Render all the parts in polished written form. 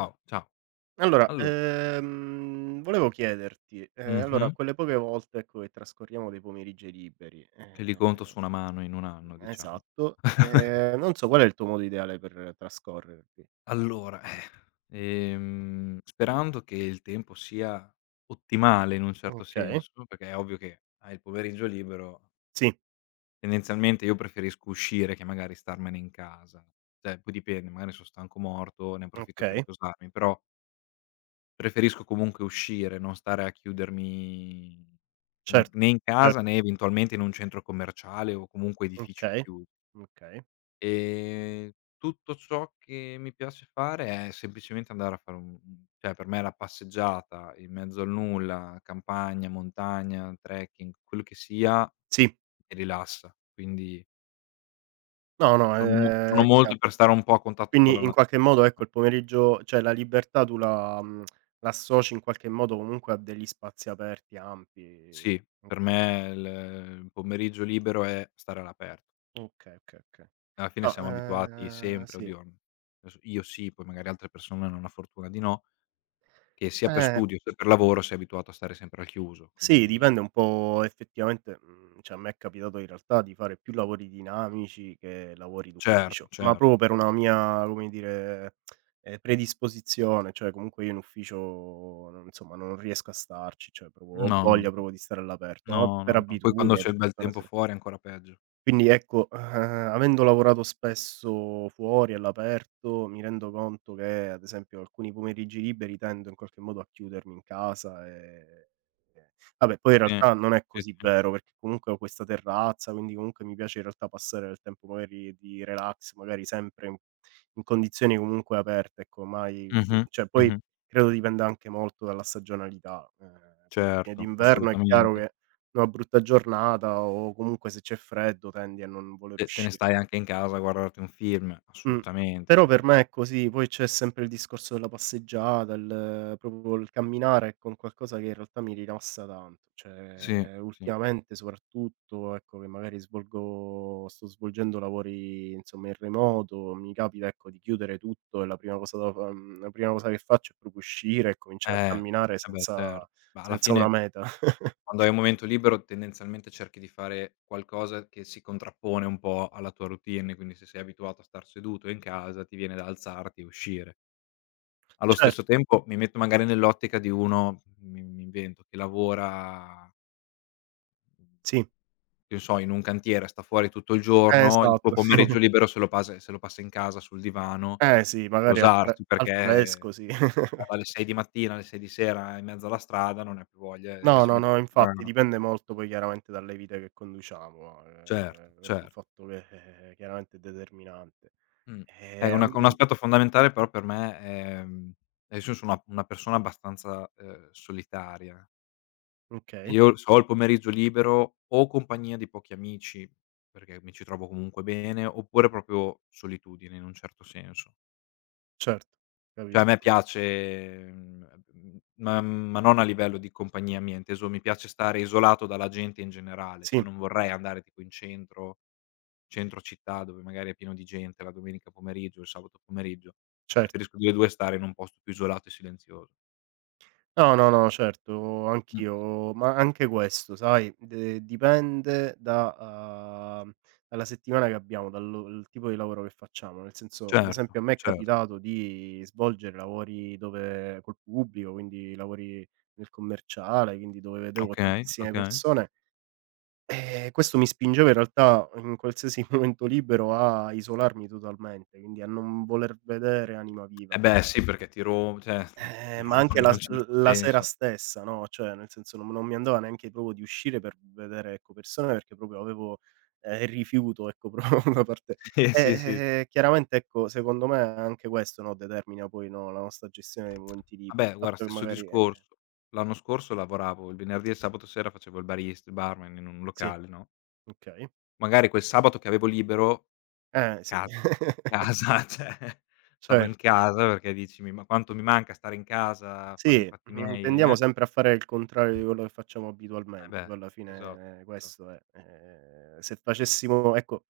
Ciao, ciao. Allo Volevo chiederti, Mh-mh, quelle poche volte, ecco, che trascorriamo dei pomeriggi liberi, che li conto su una mano in 1 anno diciamo. esatto, non so qual è il tuo modo ideale per trascorrerli? Allora, sperando che il tempo sia ottimale in un certo Okay, senso, perché è ovvio che hai il pomeriggio libero, sì, tendenzialmente io preferisco uscire che magari starmene in casa. Cioè, poi dipende, magari son stanco morto, ne approfitto per okay, riposarmi, però preferisco comunque uscire, non stare a chiudermi cer in né in cer casa, né eventualmente in un centro commerciale o comunque edifici okay, chiusi. okay. Ehm, Tutto ciò che mi piace fare è semplicemente andare a fare un cioè per me la passeggiata in mezzo al nulla, campagna, montagna, trekking, quello che sia, mi Sì, rilassa. Quindi no, no, sono è molto chiaro. per stare un po' a contatto con la Quindi in qualche natura. modo, Dicia ecco, il pomeriggio cioè la libertà tu l'associ in qualche modo comunque a degli spazi aperti, ampi. Sì, per Oka me il pomeriggio libero è stare all'aperto. okay, okay, okay. Alla fine No, siamo abituati sempre sì. oddio, adesso io sì, poi magari altre persone hanno la fortuna di no, che sia per Eh, studio, sia per lavoro, sei abituato a stare sempre al chiuso, sì, quindi dipende un po' effettivamente, cioè a me è capitato in realtà di fare più lavori dinamici che lavori certo, d'ufficio, ma certo. proprio per una mia, come dire, predisposizione, cioè comunque io in ufficio non riesco a starci, cioè proprio ho No, voglia proprio di stare all'aperto, ma no, per no, no. Poi quando abitudine, c'è per il bel tutta una tempo serie. fuori è ancora peggio. Quindi ecco, avendo lavorato spesso fuori, all'aperto, mi rendo conto che, ad esempio, alcuni pomeriggi liberi tendo in qualche modo a chiudermi in casa, e vabbè, poi in Sì, realtà non è sì, così sì. vero, perché comunque ho questa terrazza, quindi comunque mi piace in realtà passare del tempo magari di relax, magari sempre in condizioni comunque aperte, ecco, mai Mh-mh, cioè poi mh-mh. credo dipenda anche molto dalla stagionalità, poi alla fine Certo, d'inverno è chiaro assolutamente. che una brutta giornata o comunque se c'è freddo tendi a non voler Te ne usci stai anche in casa a guardarti un film, mh. assolutamente. Però per me è così, poi c'è sempre il discorso della passeggiata, il camminare è con qualcosa che in realtà mi rilassa tanto. Sì, Cioè, sì. ultimamente soprattutto, ecco, che magari svolgo sto svolgendo lavori, insomma, in remoto, mi capita, ecco, di chiudere tutto e la prima cosa che faccio è proprio uscire e cominciare a camminare Eh beh certo. senza Ma alla senza una fine meta. quando hai un momento libero tendenzialmente cerchi di fare qualcosa che si contrappone un po' alla tua routine, quindi se sei abituato a star seduto in casa ti viene da alzarti e uscire. Allo stesso Certo, tempo mi metto magari nell'ottica di uno, mi invento, che lavora, sì, che ne so, in un cantiere, sta fuori tutto il eh, giorno, il suo esatto. pomeriggio libero se lo passa in casa sul divano, Eh sì, magari al riposarsi perché fresco sì. dalle 6 di mattina alle 6 di sera in mezzo alla strada non ne ha più voglia e No, si no, mette no, sul infatti divano. dipende molto poi chiaramente dalle vite che conduciamo, Certo, quello è un cer fatto che, chiaramente è determinante. Mh. Ecco A m una un aspetto fondamentale però per me è adesso io sono una persona abbastanza, solitaria. okay, Io se ho il pomeriggio libero, o compagnia di pochi amici, perché mi ci trovo comunque bene, oppure proprio solitudine in un certo senso. certo, Cioè a me capisco. piace, ma non a livello di compagnia mia, inteso mi piace stare isolato dalla gente in generale, Sì, cioè non vorrei andare tipo in centro città dove magari è pieno di gente la domenica pomeriggio, il sabato pomeriggio. cer. Preferisco delle 2 stare in un posto più isolato e silenzioso. No, no, no, certo, Mh. anch'io, ma anche questo, sai, de dipende da dalla settimana che abbiamo, dallo il tipo di lavoro che facciamo. Nel senso, ad Certo, esempio, a me è cer capitato di svolgere lavori dove col pubblico, quindi lavori nel commerciale, quindi dove vedevo Okay, tantissime okay. persone, e questo mi spingeva in realtà, in qualsiasi momento libero, a isolarmi totalmente, quindi a non voler vedere anima viva. Eh beh sì, perché ti rom cioè ti Ma anche rompono in la un s certo l la sera senso. stessa, no, cioè nel senso non mi andava neanche proprio di uscire per vedere, ecco, persone perché proprio avevo, il rifiuto, ecco, proprio da parte Eh sì, sì, sì. Chiaramente, ecco, secondo me anche questo, no, determina poi, no, la nostra gestione dei momenti liberi, Vabbè il guarda fatto che stesso magari discorso. L'anno scorso lavoravo il venerdì e il sabato sera facevo il barman in un sì, locale, no, okay. magari quel sabato che avevo libero, Sì, casa, casa, cioè stavo cer. in casa perché dici: "Mi ma quanto mi manca stare in casa, farmi i Sì, fatti mh-mh, miei, tendiamo eh?" sempre a fare il contrario di quello che facciamo Eh abitualmente, beh, poi alla esatto, fine esatto, questo è. Se facessimo ecco,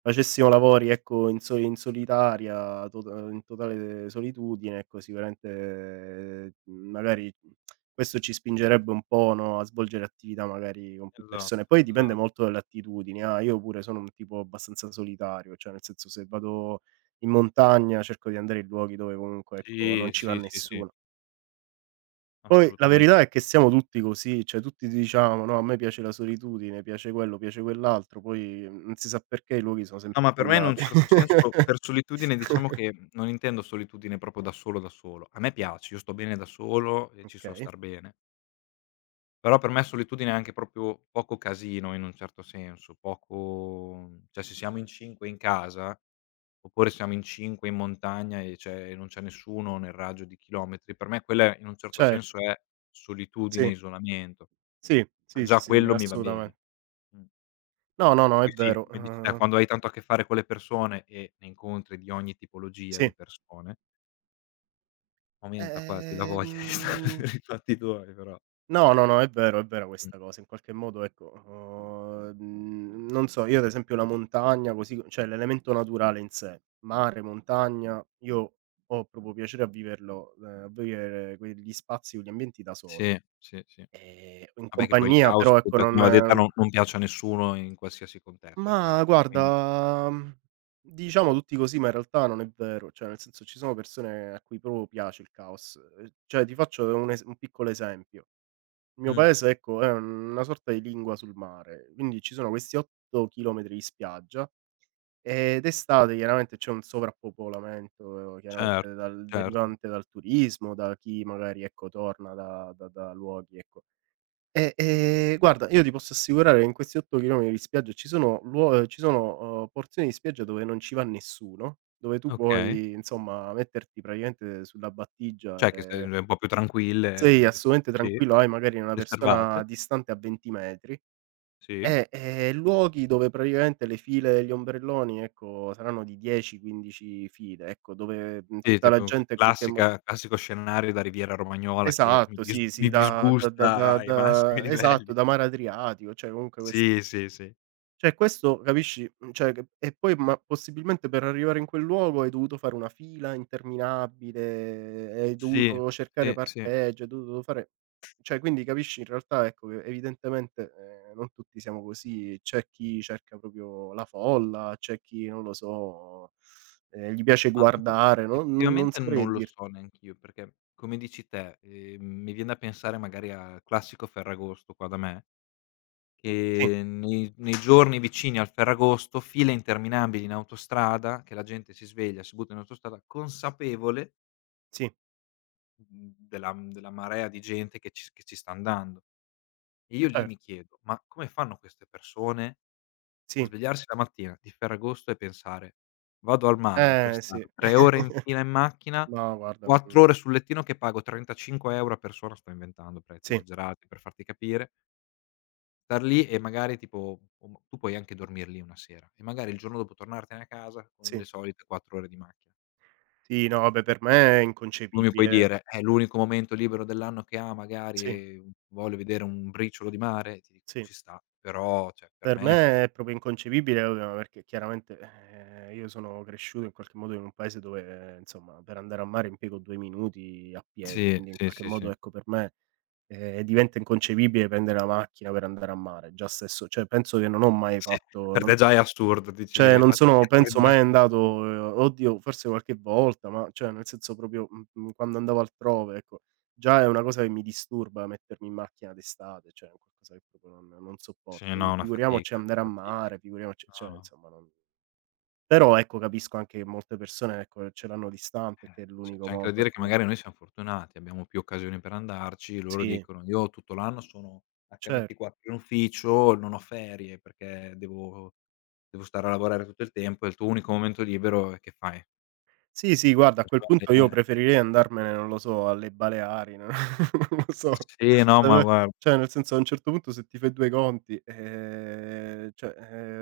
facessimo lavori, ecco, in solitaria, tota in totale solitudine, ecco, sicuramente, magari questo ci spingerebbe un po', no, a svolgere attività magari con più esatto, persone. Poi dipende esatto. molto dalle attitudini, ah, io pure sono un tipo abbastanza solitario, cioè nel senso se vado in montagna cerco di andare in luoghi dove comunque, ecco, non Sì, ci va sì, sì, sì, nessuno. Poi la verità assolutamente. è che siamo tutti così, cioè tutti diciamo: "No, a me piace la solitudine, piace quello, piace quell'altro", poi non si sa perché i luoghi sono No, sempre ma per me in un affollati. certo senso per solitudine diciamo che, non intendo solitudine proprio da solo, da solo. A me piace, io sto bene da solo e ci so Okay, star bene. Però per me solitudine è anche proprio poco casino in un certo senso, poco cioè se siamo in 5 in casa, oppure siamo in 5 in montagna e c'è e non c'è nessuno nel raggio di chilometri, per me quella in un certo certo, senso è solitudine, sì, isolamento. sì, sì, sì, Già sì, quello mi va assolutamen. bene. Mh. No, no, no, è Poi sì, vero, come dici te, quando hai tanto a che fare con le persone e ne incontri di ogni tipologia di sì. persone, aumenta quasi la Ehm. voglia di stare per i fatti tuoi però. No, no, no, è vero, è vera Mh. questa cosa. In qualche modo ecco, non so, io ad esempio la montagna così cioè l'elemento naturale in sé, mare, montagna, io ho proprio piacere a viverlo a vivere quegli spazi, quegli ambienti da solo. Sì, sì, sì. In Vabbè che poi il compagnia caos, però ecco detta non come va detta, non piace a nessuno in qualsiasi contesto il ma caos, quindi guarda, diciamo tutti così, ma in realtà non è vero, cioè nel senso ci sono persone a cui proprio piace il caos. Cioè ti faccio un piccolo esempio. Il mio mh, paese ecco è una sorta di lingua sul mare, quindi ci sono questi 8 chilometri di spiaggia, e d'estate chiaramente c'è un sovrappopolamento certo, chiaramente dal certo. derivante dal turismo, da chi magari ecco torna da luoghi ecco. E, guarda io ti posso assicurare che in questi 8 chilometri di spiaggia ci sono, porzioni di spiaggia dove non ci va nessuno, dove tu Okay. puoi insomma metterti praticamente sulla battigia Cioè che sei e un po' più sei tranquille, ris assolutamente sì, tranquillo, hai magari una riservate, persona distante a 20 metri sì. e, luoghi dove praticamente le file degli ombrelloni, ecco, saranno di 10, 15 file, ecco, dove, Sì, tutta la tipo c gente in qualche mo classica classico scenario da Riviera Romagnola che esatto, sì, mi sì, da da da disgusta da ai massimi da esatto, livelli. da mare Adriatico, cioè comunque queste. Sì, sì, sì. Cioè questo capisci, cioè che e poi ma possibilmente per arrivare in quel luogo hai dovuto fare una fila interminabile, hai Sì, dovuto cercare sì, sì. parcheggio, hai dovuto fare cioè quindi capisci in realtà ecco che evidentemente, non tutti siamo così, c'è chi cerca proprio la folla, c'è chi non lo so, gli piace Ma infatti guardare, no non effettivamente saprei non che lo dirti. so neanch'io, perché come dici te, mi vien da pensare magari al classico Ferragosto qua da me, Sì, che nei giorni vicini al Ferragosto, file interminabili in autostrada, che la gente si sveglia, si butta in autostrada consapevole, sì, mhmm, della della marea di gente che ci sta andando. E io lì certo, mi chiedo: ma come fanno queste persone a sì. svegliarsi la mattina di Ferragosto e pensare: "Vado al mare per Eh sì. stare 3 ore in fila in macchina, No guarda non 4 ore sul lettino che pago 35 € a persona", sto inventando prezzi sì, esagerati per farti capire, star lì e magari tipo o tu puoi anche dormir lì una sera e magari il giorno dopo tornartene a casa con le sì. solite 4 ore di macchina. Sì, no vabbè per me è Tu mi puoi inconcepibile. dire: "È l'unico momento libero dell'anno che ha magari Sì, e voglio vedere un briciolo di mare", ti dico: sì. "Ci sta". Però cioè per Per me è infa me è proprio inconcepibile, ovvio, ma perché chiaramente, io sono cresciuto in qualche modo in un paese dove, insomma, per andare a mare impiego 2 minuti a piedi, Sì, quindi in sì, qualche sì, modo, sì. ecco, per me, diventa inconcepibile prendere la macchina per andare a mare, già stesso cioè penso che non ho mai Sì, fatto per non te s. già è assurdo, dici: Cioè non "Ah, sono perché penso prendi la". mai andato oddio forse qualche volta, ma cioè nel senso proprio, quando andavo altrove, ecco. Già è una cosa che mi disturba mettermi in macchina d'estate, cioè è un qualcosa che proprio non Sì, sopporto, no, quindi una figuriamoci fatica, una andare a fatica. mare, figuriamoci No, cioè no, insomma non però ecco capisco anche che molte persone, ecco, ce l'hanno distante, che è c'è l'unico c'è anche da modo, dire che ecco magari noi siam fortunati, abbiamo più occasioni per andarci, loro sì, dicono: "Io tutto l'anno sono cer. H24 in ufficio, non ho ferie perché devo stare a lavorare tutto il tempo e il tuo unico momento libero e che fai?" Sì, sì, guarda, a quel punto io Eh, preferirei andarmene, non lo so, alle Baleari, non non lo so. sì, no, ma Dove guarda, cioè, nel senso, a un certo punto se ti fai 2 conti, cioè,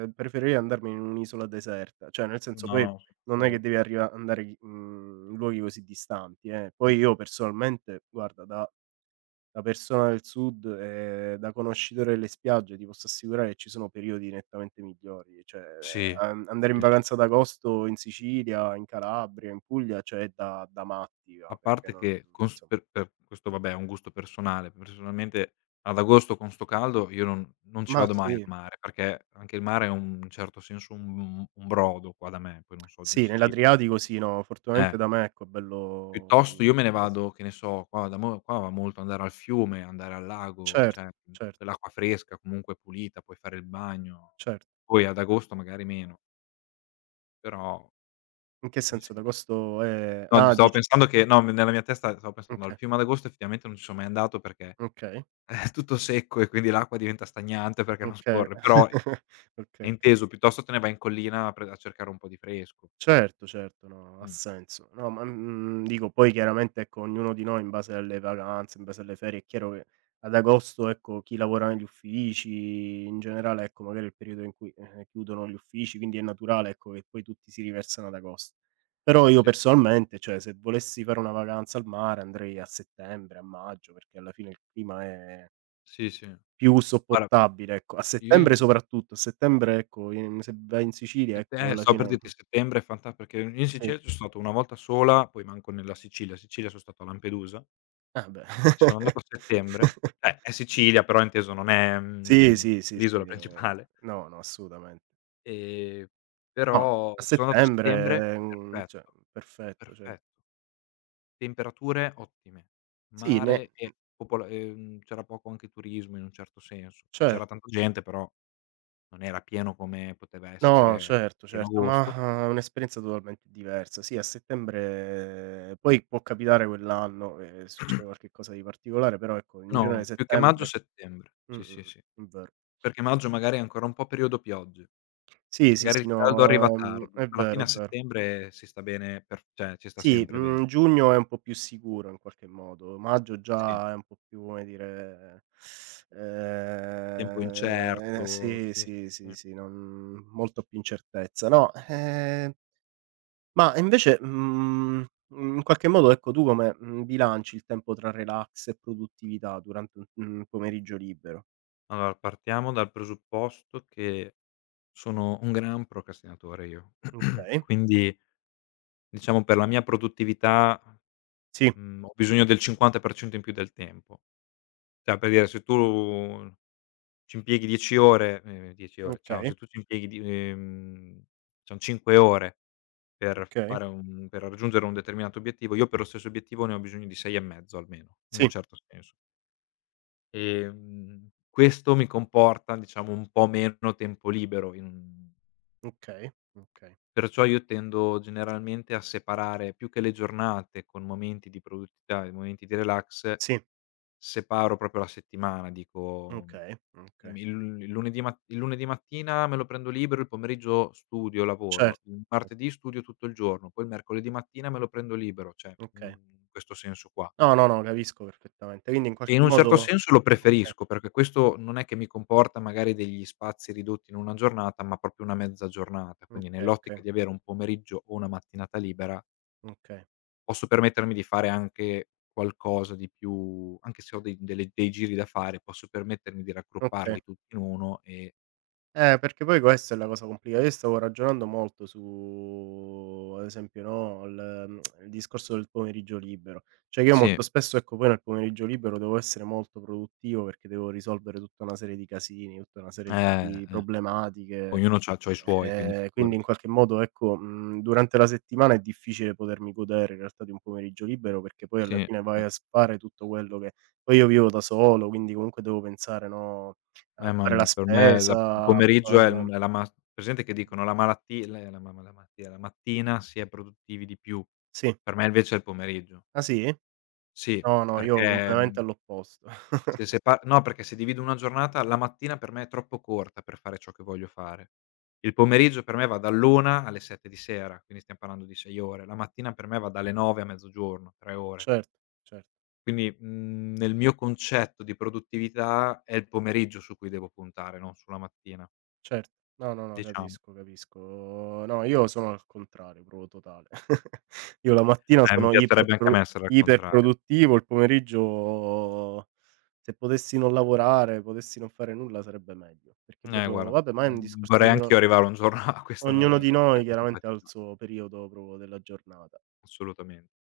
preferirei andarmene in un'isola deserta. Cioè, nel senso, no, poi no, son non è che d'accordo. devi arriva andare, in luoghi così distanti, eh. Mh. Poi io personalmente, guarda, da persona del sud e da conoscitore delle spiagge ti posso assicurare che ci sono periodi nettamente migliori, cioè Sì, an andare in sì, sì, vacanza sì. ad agosto in Sicilia, in Calabria, in Puglia, cioè è da matti, A va, perché parte non che con s insomma per questo vabbè è un gusto personale, personalmente ad agosto con 'sto caldo io non ci ma vado mai al sì, mare, perché anche il mare è un in certo senso un brodo qua da me, poi non so giù in sì, Sicilia. nell'Adriatico sì, no, Eh, fortunatamente da me ecco è bello piuttosto io me ne vado, che ne so, qua da mo qua va molto andare al fiume, andare al lago, Certo, cioè, certo, dell'acqua fresca, comunque pulita, puoi fare il bagno. certo. Poi ad agosto magari meno, però In che sì, senso ad sì. agosto è No, ah stavo dici pensando che no, nella mia testa stavo pensando al okay, fiume ad agosto effettivamente non ci sono mai andato perché okay, tutto secco e quindi l'acqua diventa stagnante perché non okay, scorre, però è okay. inteso, piuttosto te ne vai in collina a pre a cercare un po' di fresco. Certo, certo, no, ha Mh. senso. No, ma, dico poi chiaramente, ecco, ognuno di noi in base alle vacanze, in base alle ferie, è chiaro che ad agosto, ecco, chi lavora negli uffici, in generale, ecco, magari è il periodo in cui, chiudono gli uffici, quindi è naturale, ecco, che poi tutti si riversano ad agosto. Però io Sì, personalmente, cioè, se volessi fare una vacanza al mare andrei a settembre, a maggio, perché alla fine il clima è sì, sì, sì. più Guarda, sopportabile, ecco. A io settembre in soprattutto, a settembre, ecco, in se vai in Sicilia, ecco, alla sto per fine dirti settembre è fanta perché in sì. Sicilia ci sono stato una volta sola, poi manco nella Sicilia, Sicilia sono stato a Lampedusa, Ah beh. ci sono andato a settembre, è Sicilia però inteso non è, Sì, sì, sì, sì, l'isola principale, no, no, assolutamente. ehm, No, però a ci sono andato a settembre, settembre cioè perfetto, perfetto, cer perfetto. Temperature ottime, sì, ne mare e popola c'era poco anche turismo in un certo senso, cioè c'era certo. tanta gente però non era pieno come poteva No, essere a certo, pieno certo, agosto. ma è un'esperienza totalmente diversa. Sì, a settembre poi può capitare quell'anno che succede qualcosa di particolare, però ecco, in genere No, più che maggio, settembre settembre. mh, Sì, mh, sì, sì. È vero. Perché maggio magari è ancora un po' periodo piogge, Sì, sì, magari sì, il caldo no, arriva tardi, è alla vero, fine è a vero. settembre si sta bene per cioè ci sta Sì, sempre bene. Giugno è un po' più sicuro in qualche modo, maggio Sì, già è un po' più, come dire, tempo incerto, sì, sì, sì, sì, sì. sì, sì, non molto più incertezza. No, ma invece, in qualche modo ecco, tu come, bilanci il tempo tra relax e produttività durante un pomeriggio libero? Allora partiamo dal presupposto che sono un gran procrastinatore io, Okay, quindi. Diciamo per la mia produttività, sì, ho bisogno del 50% in più del tempo. Cioè per dire se tu ci impieghi 10 ore 10 ore, ciao, okay, se tu ci impieghi di son 5 ore per okay, fare un per raggiungere un determinato obiettivo, io per lo stesso obiettivo ne ho bisogno di 6 e mezzo almeno, in un sì, certo senso. Questo mi comporta diciamo un po' meno tempo libero in okay, okay, perciò io tendo generalmente a separare più che le giornate con momenti di produttività e momenti di relax, sì, separo proprio la settimana, dico okay, okay, mhmm, il il lunedì mattina me lo prendo libero, il pomeriggio studio, lavoro, certo, il certo, martedì studio tutto il giorno, poi il mercoledì mattina me lo prendo libero, cioè non okay. in questo senso qua. No, no, no, capisco perfettamente. Quindi in E in qualche un certo modo senso lo okay, preferisco, perché questo non è che mi comporta magari degli spazi ridotti in una giornata, ma proprio una mezza giornata, quindi okay, okay, nell'ottica di avere un pomeriggio o una mattinata libera okay, posso permettermi di fare anche qualcosa di più anche se ho dei giri da fare, posso permettermi di okay. raggrupparli tutti in uno e Perché poi questa è la cosa complica io stavo ragionando molto su ad esempio, no, il il discorso del pomeriggio libero. Cioè che io sì. molto spesso, ecco, poi nel pomeriggio libero devo essere molto produttivo perché devo risolvere tutta una serie di casini, tutta una serie di Eh. problematiche. Ognuno c'ha i suoi, quindi Quindi figurati. in qualche modo ecco, durante la settimana è difficile potermi godere in realtà di un pomeriggio libero, perché poi Sì, alla eh. fine vai a fare tutto quello che poi io vivo da solo, quindi comunque devo pensare, no, a Ma, fare la per me la il spesa, a. pomeriggio è l è la ma presente che dicono la malatti le la ma la mattia la mattina si è produttivi di più. Sì. Per me invece è il pomeriggio. Ah sì? Sì, No, no, io perché, completamente mhmm all'opposto. Se sepa no, perché se divido una giornata la mattina per me è troppo corta per fare ciò che voglio fare. Il pomeriggio per me va dall'1 alle 7 di sera, quindi stiam parlando di 6 ore. La mattina per me va dalle 9 a mezzogiorno, 3 ore. Certo, cer. Quindi, nel mio concetto di produttività è il pomeriggio su cui devo puntare, non sulla mattina, Certo. No, no, no, diciamo. capisco, capisco. No, io sono al contrario, proprio totale. Io la mattina Mi sono piacerebbe anche a me essere al iper contrario. produttivo, il pomeriggio se potessi non lavorare, potessi non fare nulla sarebbe meglio, perché proprio Guarda, vabbè, ma è un v discorso vorrei anch'io arrivare un giorno a questa ognuno a di noi questa chiaramente ha il capacità, suo periodo proprio della giornata. assolutamente.